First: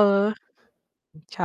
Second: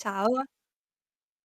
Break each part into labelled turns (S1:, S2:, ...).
S1: Ciao.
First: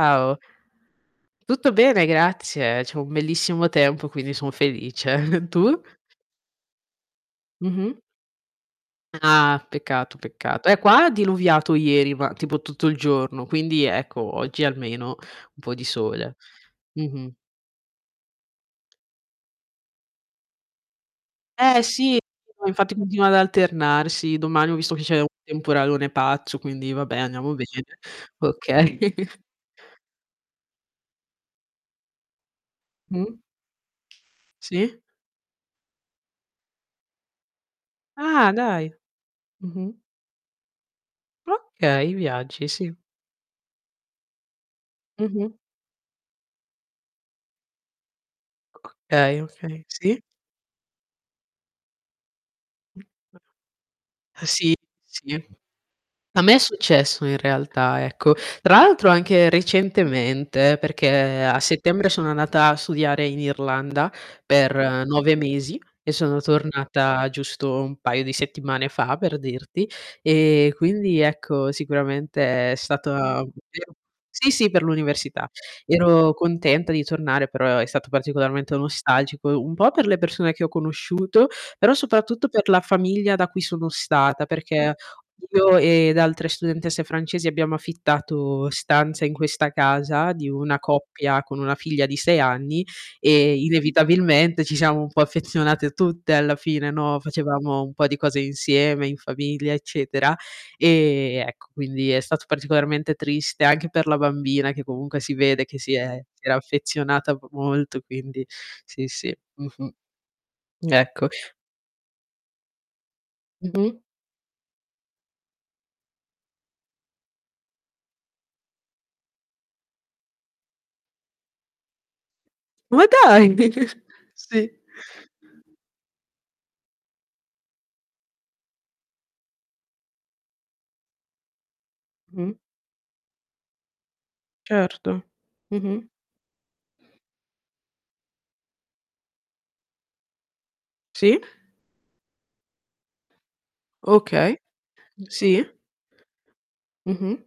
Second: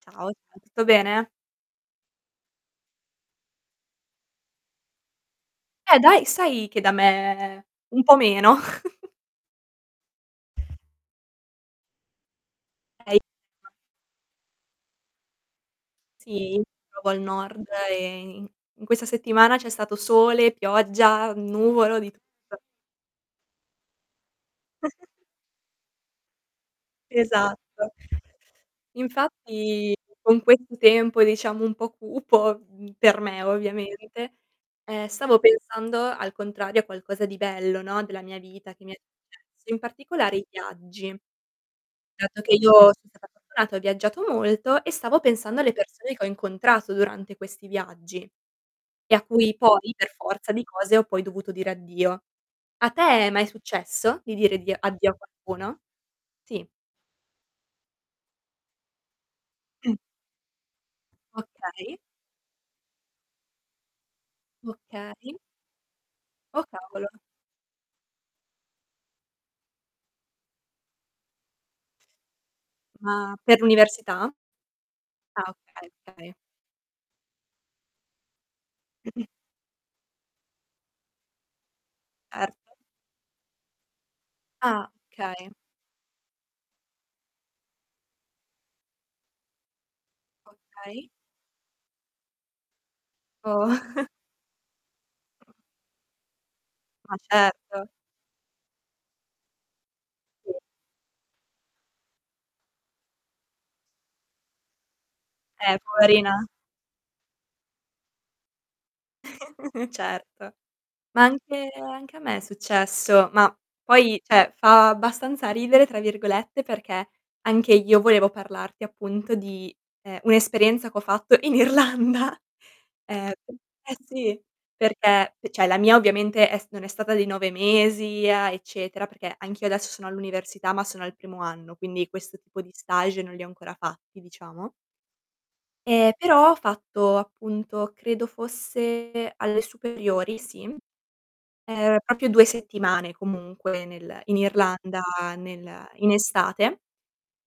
S1: Ciao, va tutto bene?
S2: Tutto bene grazie, c'è un bellissimo tempo, quindi son felice. Tu?
S1: Eh, dai, sai che da me
S2: Mh-mh.
S1: un po' meno.
S2: Ah, peccato, peccato. Eh qua ha diluviato ieri, ma tipo tutto il giorno,
S1: [unintelligible]
S2: quindi ecco oggi almeno un po' di sole.
S1: Sì, proprio al
S2: Mh-mh.
S1: nord e in in questa settimana c'è stato sole, pioggia,
S2: Eh,
S1: nuvolo, di
S2: sì,
S1: tutto.
S2: no infatti continua ad alternarsi, domani ho visto che c'è un temporalone pazzo, quindi vabbè andiamo bene.
S1: Esatto.
S2: Okay.
S1: Infatti con questo tempo, diciamo un po' cupo, mhmm, per
S2: Mh.
S1: me ovviamente,
S2: Sì.
S1: ehm, stavo pensando al contrario, a qualcosa di bello, no, della mia
S2: Ah,
S1: vita che
S2: dai.
S1: mi è successo, in
S2: Mh-mh.
S1: particolare i viaggi.
S2: Okay,
S1: Dato che
S2: viaggi,
S1: io
S2: sì.
S1: son stata fortunata, ho viaggiato molto e stavo
S2: Mh-mh.
S1: pensando alle persone che ho incontrato durante questi viaggi,
S2: O
S1: e a
S2: okay,
S1: cui
S2: okay,
S1: poi per
S2: sì.
S1: forza di cose ho poi dovuto dire addio. A te è mai successo di dire addi
S2: Sì,
S1: addio a
S2: sì.
S1: qualcuno?
S2: A me è
S1: Sì.
S2: successo in realtà, ecco. Tra l'altro anche
S1: Mh.
S2: recentemente, perché a
S1: Okay.
S2: settembre sono andata a studiare in Irlanda per
S1: Okay.
S2: 9 mesi, e sono
S1: Oh cavolo.
S2: tornata giusto un paio di settimane fa, per dirti. E quindi, ecco, sicuramente è stata
S1: Ma per
S2: davvero
S1: l'università?
S2: sì, sì per l'università.
S1: Ah, okay, okay.
S2: Ero contenta di tornare però è stato particolarmente nostalgico, un po' per le persone che ho conosciuto, però soprattutto per
S1: Erto.
S2: la famiglia da cui sono stata,
S1: Ah
S2: perché
S1: okay.
S2: io ed altre studentesse francesi abbiamo affittato stanze in questa casa, di una
S1: Okay.
S2: coppia con una figlia di 6 anni, e
S1: Oh.
S2: inevitabilmente ci siamo un po' affezionate tutte alla fine,
S1: Ma
S2: no, facevamo
S1: certo.
S2: un po' di cose insieme in famiglia, eccetera.
S1: Sì.
S2: E ecco quindi è stato particolarmente triste, anche per la bambina che comunque si vede
S1: Eh,
S2: che si è
S1: poverina.
S2: si era affezionata m molto, quindi sì, sì, mh-mh.
S1: Certo. Ma
S2: Ecco.
S1: anche anche a me è successo; ma
S2: Mh-mh.
S1: poi, cioè fa "abbastanza ridere", tra virgolette, perché anche io volevo parlarti appunto di, ehm, un'esperienza ch'ho fatto in Irlanda.
S2: Ma
S1: Ehm,
S2: dai!
S1: eh sì,
S2: Sì.
S1: perché e cioè la mia ovviamente è s non è stata di 9 mesi a eccetera, perché anch'io adesso sono all'università ma sono al primo anno, quindi questo
S2: Mh.
S1: tipo di stage non li ho ancora fatti, diciamo.
S2: Certo. Mh-mh.
S1: Ehm, però ho fatto, appunto, credo fosse alle superiori sì,
S2: Sì.
S1: ehm, proprio 2 settimane comunque nel in
S2: Okay.
S1: Irlanda
S2: Sì.
S1: nel in estate.
S2: Mh-mh.